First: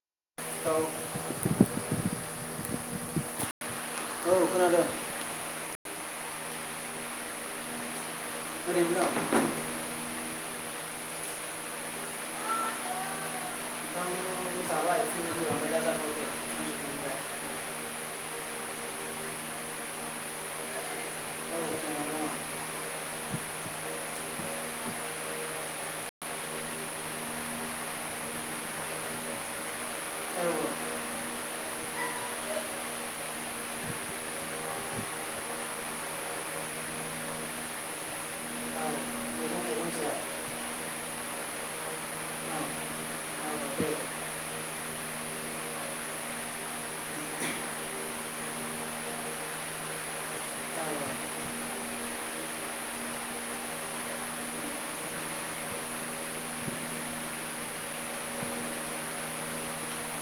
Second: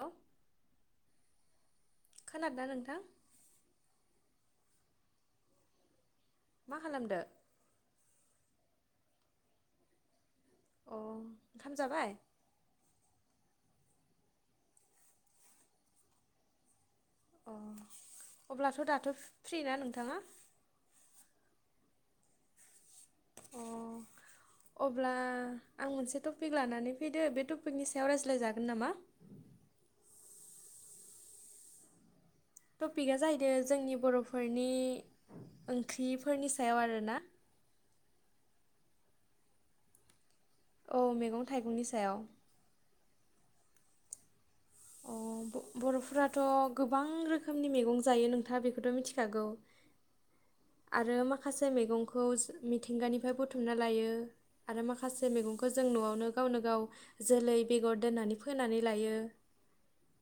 Hello औ खोनादोंना नोंथां औ खोनादों। मा खालामदो? ओरैनो दं। अ ओंखाम जाबाय? ओंखाम जाबाय फुंनिखौ जाबाय दा जाथ'आखै सानजौफुनिखौ अ अब्लाथ' दाथ' फ्रि ना नोंथाङा? औ मोजाङानो दङ अ अब्ला आं मोनसे टपिक लानानै फैदो बे टपिकनि सायाव रायज्लायजागोन नामा? [inaudible] औ टपिकआ जाहैदों जोंनि बर'फोरनि ओंख्रिफोरनि सायाव आरोना। [inaudible] मैगं थाइगं जाया औ दे औ औ मैगं थाइगंनि सायाव। अम बर'फोराथ' गोबां रोखोमनि मेगं जायो नोंथाङा बेखोथ' मिथिखागौ आरो माखासे मैगंखौस मिथिंगानिफाय बुथुमना लायो आरो माखासे मैगंखौ जों न'आवनो गावनो गाव जोलै बेगर दोननानै फोनानै लायो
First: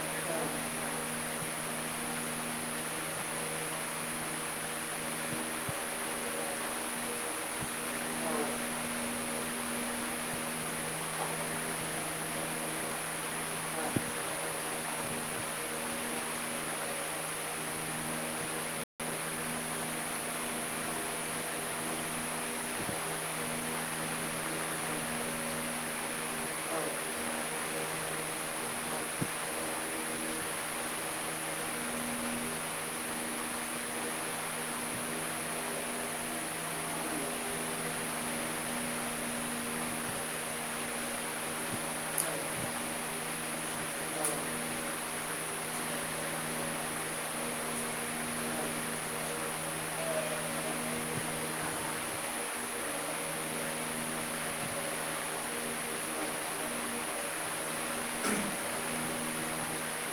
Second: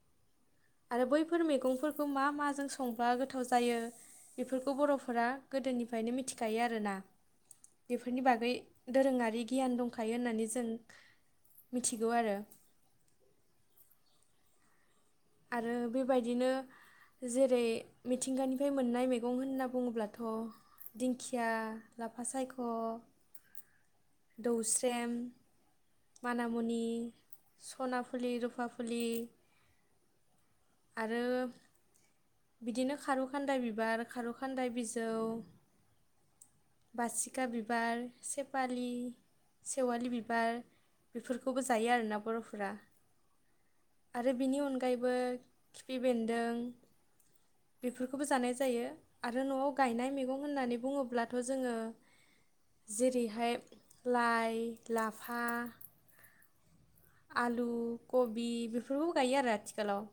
[inaudible] आरो बैफोर मैगंफोरखौ मा माजों संबा गोथाव जायो बेफोरखौ बर' फोरा गोदोनिफ्रायनो मिथिखायो आरोना बेफोरनि बागै दोरोङारि गियान दंखायो होननानै जों मिथिगौ आरो आरो बेबायदिनो जेरै मिथिंगानिफ्राय मोननाय मैगं होनना बुङोब्लाथ' दिंखिया लाफा सायख' दौस्रेम मानामुनि स'ना फुलि रुफाफुलि आरो बिदिनो खारौ खान्दाय बिबार खारौ खान्दाय बिजौ बासिखा बिबार सेपालि सेवालि बिबार बेफोरखौबो जायो आरोना बर'फोरा आरो बिनि अनगायैबो खिफि बेन्दों बेफोरखौबो जानाय जायो आरो न'आव गायनाय मैगं होननानै बुङोब्लाथ' जोङो जेरैहाय लाइ लाफा आलु कबि बेफोरखौबो गायो आरो आथिखालाव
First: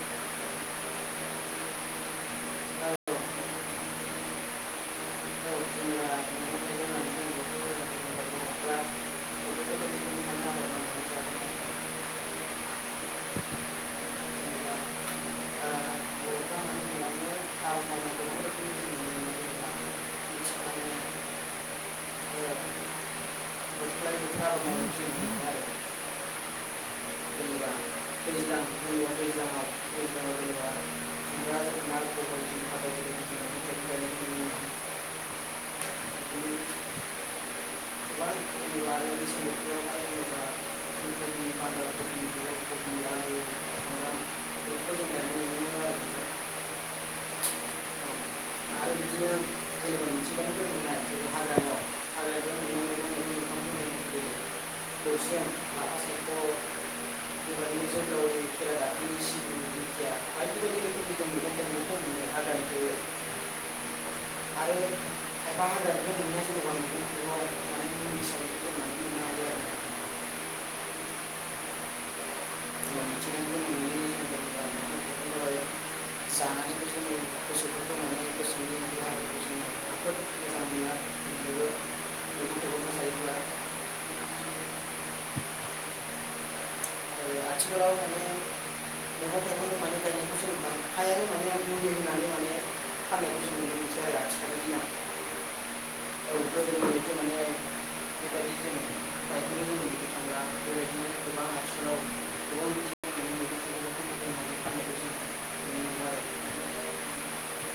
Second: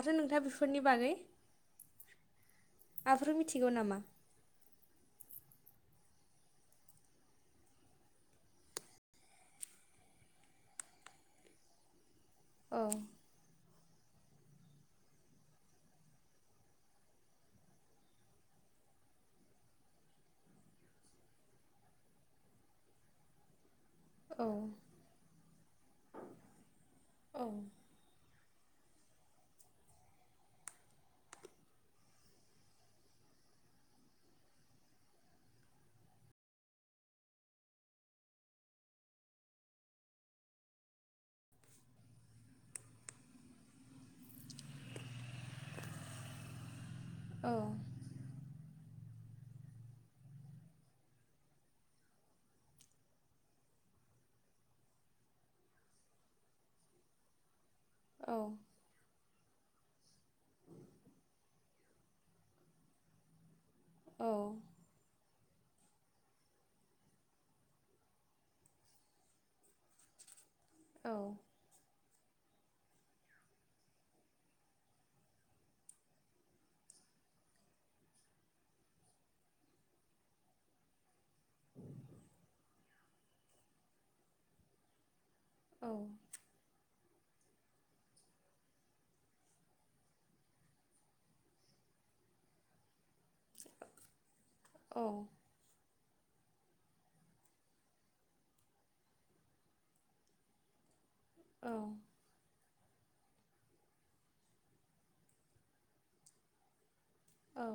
आरो नोंथाङा बेफोरनि बागै माफोर मिथिगौ नामा जोंना मैगं थाइगं होननानै बुङोब्लाथ' जोंना बर'फ्रा बेफोर बेबायदिनो मावना औ लानानै जानाय जेनेबा ओ बर'फ्रा माने न'आवनो आबाद मावनायखौ बेफोरबायदिनो जों नुनो मोनो आरोना मिथिखानाय ओ औ [unintelligible] औ औ [unintelligible] बेबायदिनो जोंनाव औ खेरा दाफिनि सिबिं दिंखिया बायदि बायदि रोखोमनि जों मैगं थाइगंखौ मोनो हाग्रानिफ्राय औ आरो [unintelligible] थाइगं माने मुलि हिसाबै दोननानै मोननो हायो औ आरो जों मिथिंगानिफ्राय मोननाय जेनेबा मैगं थाइगंफोरा [unintelligible] देहाफोरखौ जोङो जोबोद मोजां मोनो आरो बेबो मैगं थाइगंखौ जायोब्ला आरो औ आथिखालाव [unintelligible] [unintelligible] मोनसै आरो आथिखालनि दिनाव औ [unintelligible] [unintelligible] आथिखालाव गोबां बिथिंनि मैगं [unintelligible] औ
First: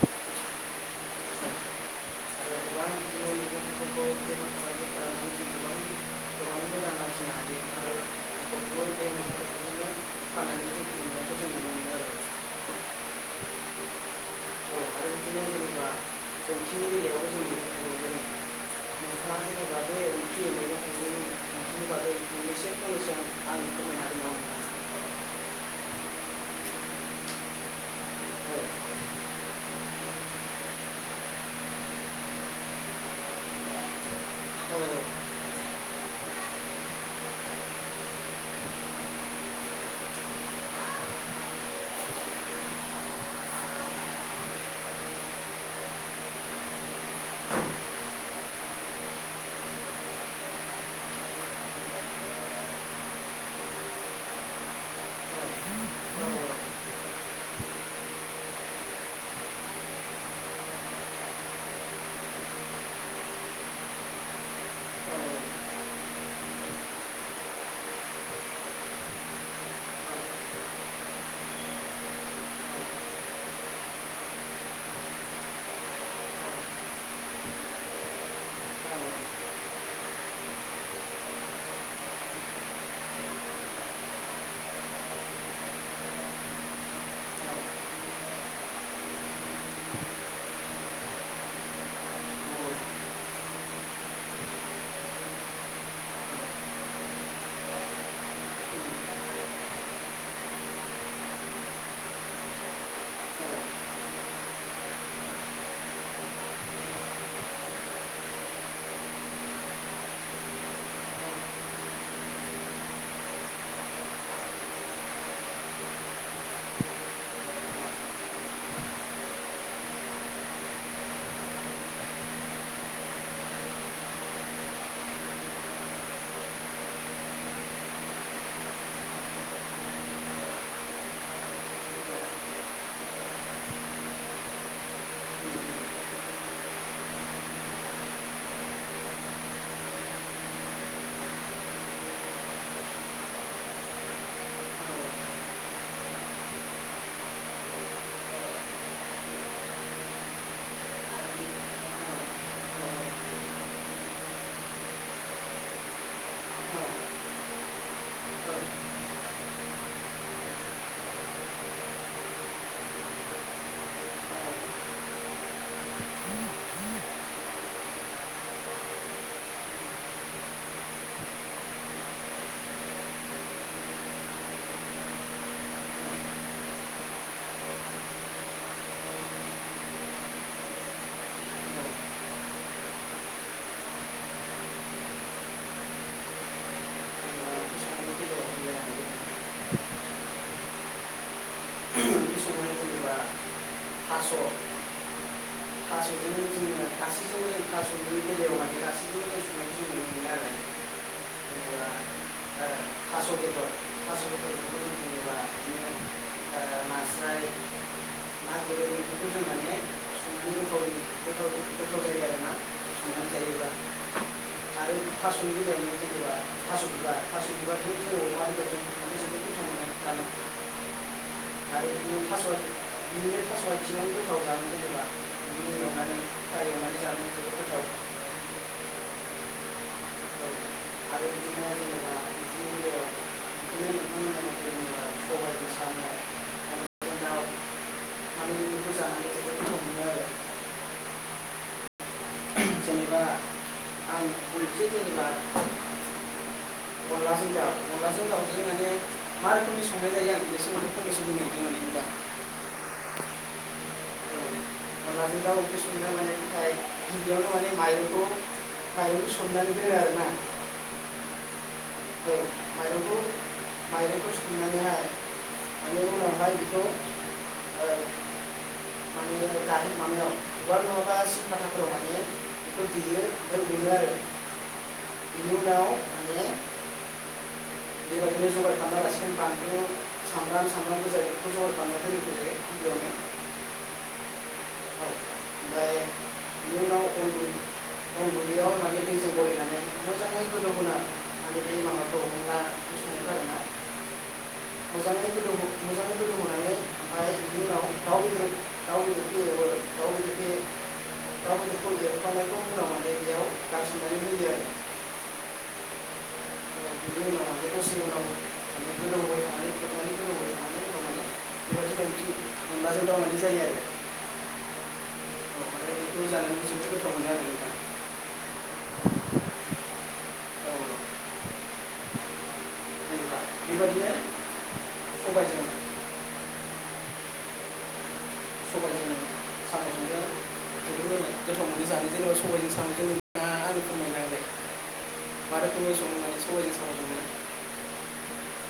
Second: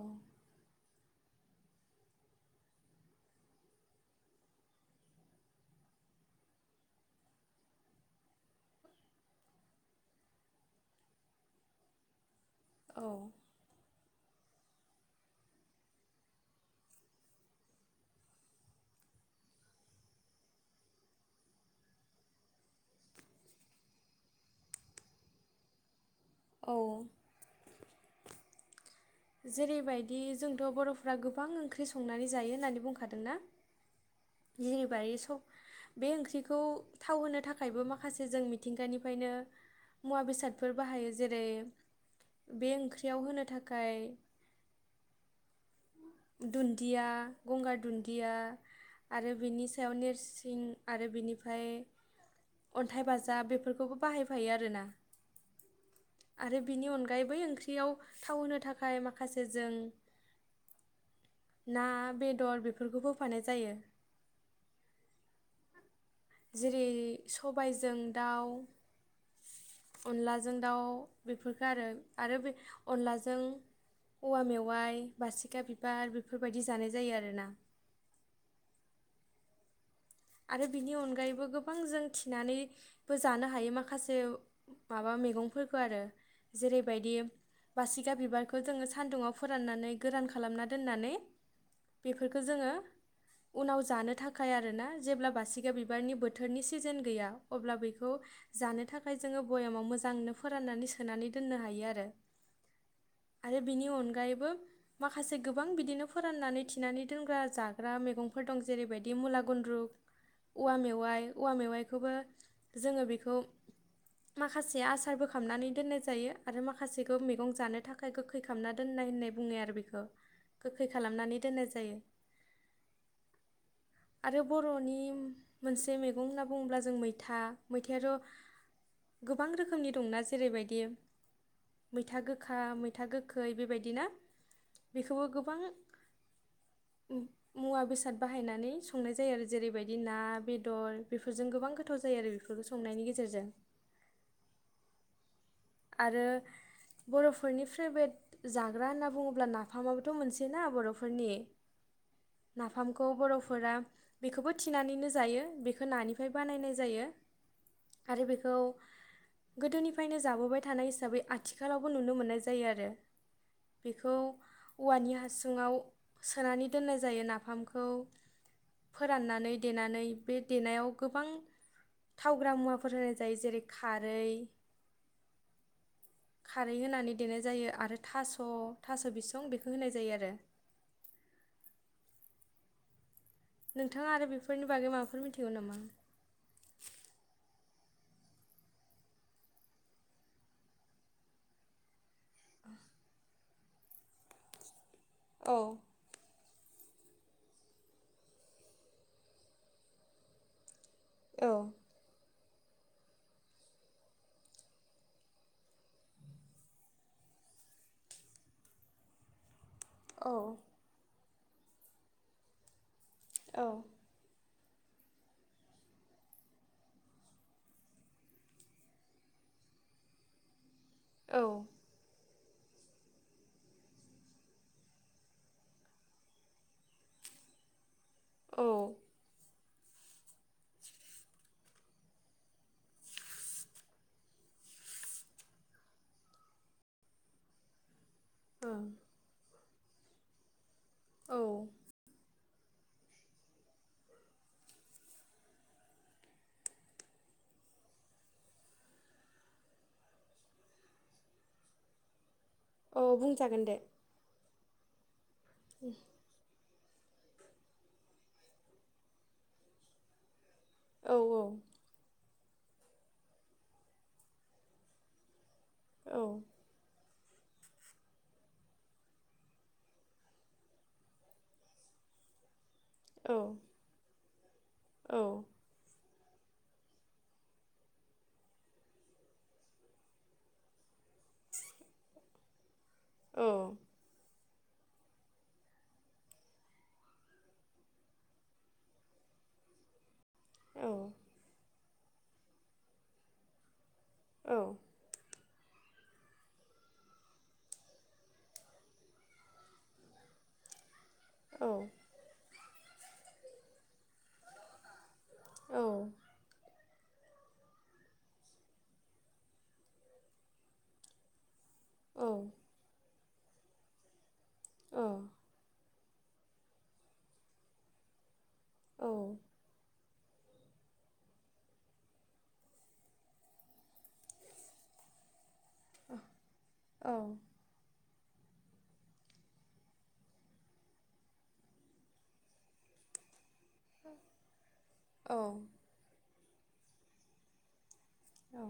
आरो आरो गोबां बिदिनो [unintelligible] जों गोबां गोबांनो रां आरजिनो हायो आरो बे मैगं थाइगंखौनो फाननानै जों खुंनायखौ जों नुनो मोनो आरो औ औ जेरैबायदि जोंथ' बर'फ्रा गोबां ओंख्रि संनानै जायो होननानै बुंखादोंना [unintelligible] बायि स' बे ओंख्रिखौ थाव होनो थाखायबो माखासे जों मिथिंगानिफायनो मुवा बेसादफोर बाहायो जेरै बे ओंख्रियाव होनो थाखाय दुन्दिया गंगार दुन्दिया आरो बिनि सायाव नेरसिं आरो बिनिफ्राय अन्थाइ बाजाब बेफोरखौबो बाहायफायो आरोना आरो बिनि अनगायै बै ओंख्रियाव थाव होनो थाखाय माखासे जों ना बेदर बेफोरखौ होफानाय जायो जेरै सबायजों दाउ अनलाजों दाउ बेफोरफोरखौ आरो आरो बे अनलाजों औवा मेवाइ बासेखा बिबार बेफोरबायदि जानाय जायो आरोना [inaudible] आरो बिनि अनगायैबो गोबां जों थिनानैबो जानो हायो माखासे माबा मैगंफोरखौ आरो जेरैबायदि बासिगा बिबारखौ जोङो सान्दुुङाव फोराननानै गोरान खालामना दोननानै बेफोरखौ जोङो उनाव जानो थाखाय आरोना जेब्ला बासिगा बिबारनि बोथोरनि सिजोन गैया अब्ला बेखौ जानो थाखाय जोङो भयामाव मोजां मोजांनो फोराननानै सोनानै दोननो हायो आरो आरो बिनि अनगायैबो माखासे गोबां बिदिनो फोराननानै थिनानै दोनग्रा जाग्रा मैगंफोर फोर दं जेरैबायदि मुला गुन्द्रुग औवा मेवाइ औवा मेवाइखौबो जोङो बेखौ माखासेया आसार बोखामनानै दोननाय जायो आरो माखासेखौ मैगं जानो थाखाय गोखै खालामना दोन नाय होननाय बुङो आरो बेखौ गोखै खालामनानै दोननाय जायो आरो बर'नि नि मोनसे मैगं होनना बुङोब्ला जों मैथा मैथायाथ' गोबां रोखोमनि दंना जेरैबायदि मैथा गोखा मैथा गोखै बेबायदि ना बेखौबो गोबां मुवा बेसाद बाहायनानै संनाय जायो आरो जेरैबायदि बिदि ना बेदर बेफोरजों गोबां गोथाव जायो आरो बेफोरफोरखौ संनायनि गेजेरजों [inaudible] आरो बर'फोरनि फ्रेभरेट जाग्रा होनना बुङोब्ला नाफामाबोथ' मोनसे ना बर'फोरनि नाफामखौ बर'फोरा बेखौबो थिनानैनो जायो बेखौ नानिफ्राय बानायनाय जायो आरो बेखौ गोदोनिफ्रायनो जाबोबाय थानाय हिसाबै आथिखालावबो नुनो मोननाय जायो आरो बेखौ औवानि हासुङाव सोनानै दोननाय जायो नाफामखौ फोराननानै देनानै बे देनायाव गोबां थावग्रा मुवाफोर होनाय जायो जेरै खारै खारै होनानै देनाय जायो आरो थास' थास' बिसं बेखौ होनाय जायो आरो [inaudible] नोंथाङा आरो बेफोरनि बागै माबाफोर मिथिगौ नामा [unintelligible] जोङो गासैबो क्लाासनि औ बेलायाव गासैबो समनाय जों नुनो मोनो आरो औ थास' बेदर थास' बेदर बेखौ बो [inaudible] औ [unintelligible] [unintelligible] औ आरो थास' [unintelligible] थास' बिबार औ [unintelligible] [unintelligible] [unintelligible] औ [unintelligible] जेनेबा सबायजों साम' [unintelligible] आरो ओं बेफोरखौ जानानै जोबोर गोथाव मोनो आरो औ जेनेबा आं मोनसे जेनेबा [unintelligible] अनलाजों दाउ अनलाजों दाउजों माने मा रोखोमनि संनाय जायो आं बेनि सोमोन्दै फनैसो बुंनो नागिरदों आरो खि आं दा [unintelligible] औ बुंजागोन दे मानो दा अफिस मोननो मानाय नथाय [unintelligible] गिबियावनो माने माइरंखौ माइरंखौ सोमनानै दोनो आरोना औ औ माइरंखौ माइरंखौ सोमनानैहाय माने औ उनावहाय बेखौ [unintelligible] गाषा [unintelligible] बिखौ देयो आमफाय औ उनो आरो औ बिनि उनाव माने [unintelligible] बेबायदिनो जगार खालामना लासिगोन बानलु सामब्राम सामब्राम गोजाखौ बेखौ जगार खालानामनानै गिबियावनो औ [unintelligible] बिनि उनाव आं अनगुदैयाव माने दैजों गलायनानै मोजाङै औ गोदौहोना बे औ मोजाङैनोदङ उनाव दाउ बेदर दाउ गाव औ बेखौ लेरफानायखौ बुंनांगौ दि बेयाव गारसिननानै होयो आरो [unintelligible] खथि औ मोनलााजों दावनाय जायो आरो [unintelligible] औ जानो जोबोद गोथावो आरो नोंथां आरो नोंथां औ जेनेबा बेबायदिनो सबायजों औ सबायजों साम'जोंबो जोबोद गोथाव मोनो जानो जेनेबा सबायजों सामजों ना औ मा रोखोमै सङो माने सबायजों साम'जोंनो औ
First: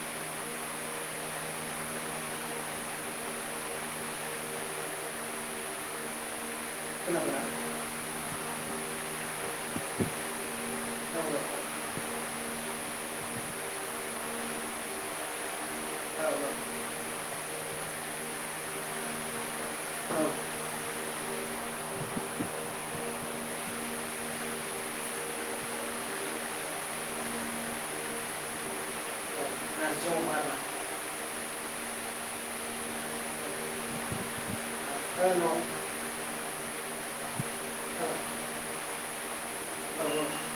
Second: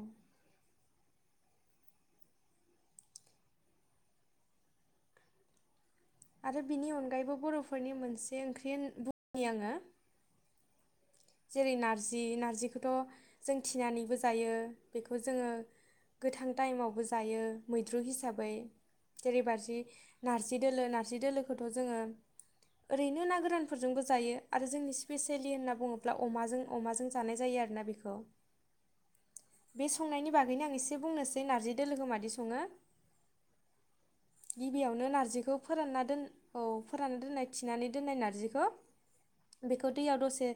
आरो बिनि अनगायैबो खोनाबायना बर'फोरनि मोनसे ओंख्रि बुंनि आंङो औ जेरै नारजि नारजिखौथ' जों थिनानैबो जायो बेखौ जोङो औ गोथां टाइमावबो जायो मैद्रु हिसाबै जेरै बारजि औ नारजि दोलो नारजि दोलोखौथ' जोङो ओरैनो ना गोरानफोरजोंबो जायो आरो जोंनि स्पेसियेलि होनना बुङोब्ला अब्ला अमाजों अमाजों जानाय जायो आरोना बेखौ बे नारजि संनायनि अमा आरोना बागैनो आं एसे बुंनोसै नारजि दोलोखौ मादि सङो औ गिबियावनो नारजिखौ फोरानना दोन औ फोराननानै दोननाय थिनानै दोननाय नारजिखौ बेखौ दैयाव दसे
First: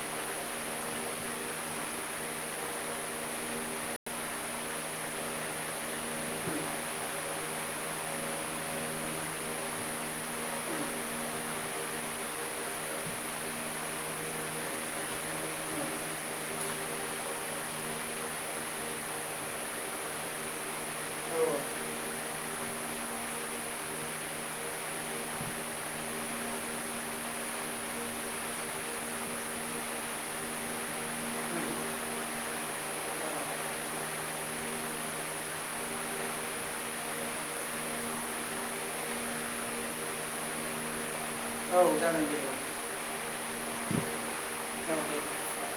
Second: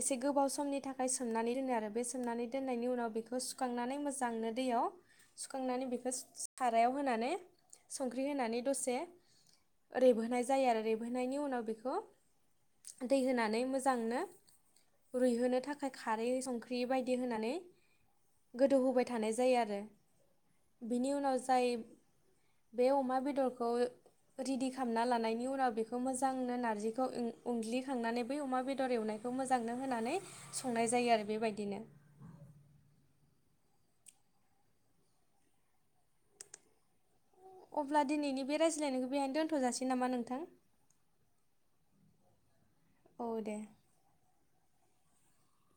एसे गोबाव समनि थाखाय सोमनानै दोनो आरो बे सोमनानै दोननायनि उनाव बेखौ सुखांनानै मोजांनो दैयाव सुखांनानै बेखौ सारायाव होनानै संख्रि होनानै दसे रेबहोनाय जायो आरो रेबहोनायनि उनाव बेखौ दै होनानै मोजांनो रुइहोनो थाखाय खारै संख्रि बायदि होनानै गोदौहोबाय थानाय जायो आरो बिनि उनाव जाय बे अमा बेदरखौ रेडि खालामना लानायनि उनाव बेखौ मोजांनो नारजिखौ ओं उनग्लिखांनानै बै अमा बेदर एवनाय खौ मोजांनो होनानै संनाय जायो आरो बेबायदिनो। अब्ला दिनैनि बे रायज्लायनायखौ बेहायनो दोनथ'जासिगोन नामा नोंथां? औ जागोन दे। औ दे। औ दे।